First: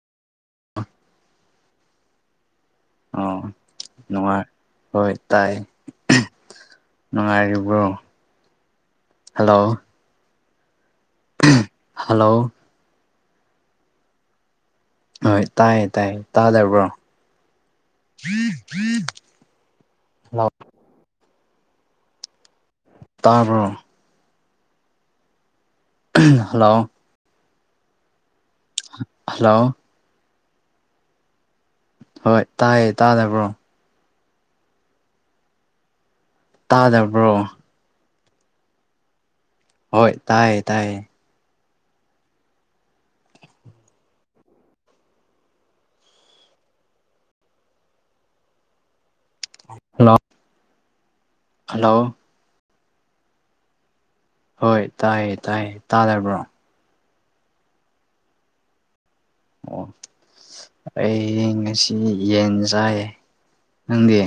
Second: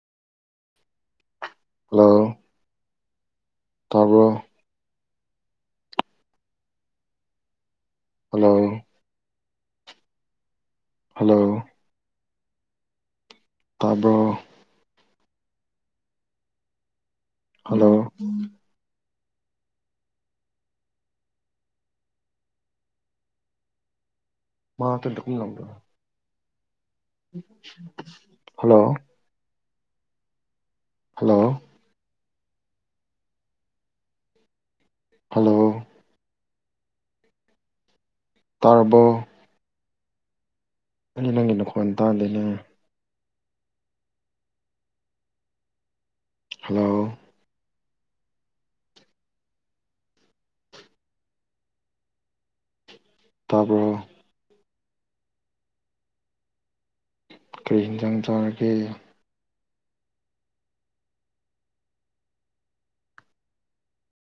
ꯑ ꯍꯜꯂꯣ ꯇꯥꯕ꯭ꯔꯣ ꯑꯣ ꯍꯣꯏ ꯇꯥꯏ ꯅꯨꯡꯉꯥꯏꯔꯤꯕ꯭ꯔꯣ ꯍꯜꯂꯣ ꯍꯜꯂꯣ ꯍꯜꯂꯣ ꯍꯂꯣ ꯇꯥꯕ꯭ꯔꯣ ꯍꯣꯏ ꯇꯥꯏꯌꯦ ꯇꯥꯏꯌꯦ ꯇꯥꯗꯕ꯭ꯔꯣ ꯍꯜꯂꯣ ꯍ ꯇꯔꯣ ꯃꯥ ꯗꯨꯝ ꯂꯪꯗ ꯍꯜꯂꯣ ꯎ ꯍꯜꯂꯣ ꯍꯜꯂꯣ ꯍꯣꯏ ꯇꯥꯏꯌꯦ ꯇꯥꯗꯕ꯭ꯔꯣ ꯍꯜꯂꯣ ꯇꯥꯗꯕ꯭ꯔꯣ ꯇꯔꯔꯕꯣ ꯍꯣꯏ ꯇꯥꯏ ꯅꯪꯒꯤ ꯅꯪꯒꯤ ꯅꯈꯣꯏꯟ ꯇꯗꯦꯅꯦ ꯍꯜꯂꯣ ꯍꯜꯂꯣ ꯍꯜꯂꯣ ꯇꯥꯄ꯭ꯔ ꯍꯣꯏ ꯇꯥꯏꯌꯦ ꯇꯥꯏꯌꯦ ꯇꯥꯔꯕ꯭ꯔꯣ ꯀꯔꯤ ꯌꯦꯟꯁꯥꯡ ꯆꯥꯔꯒꯦ ꯑꯣ ꯑꯩ ꯉꯁꯤ ꯌꯦꯟ ꯆꯥꯏꯌꯦ ꯅꯪꯗꯦ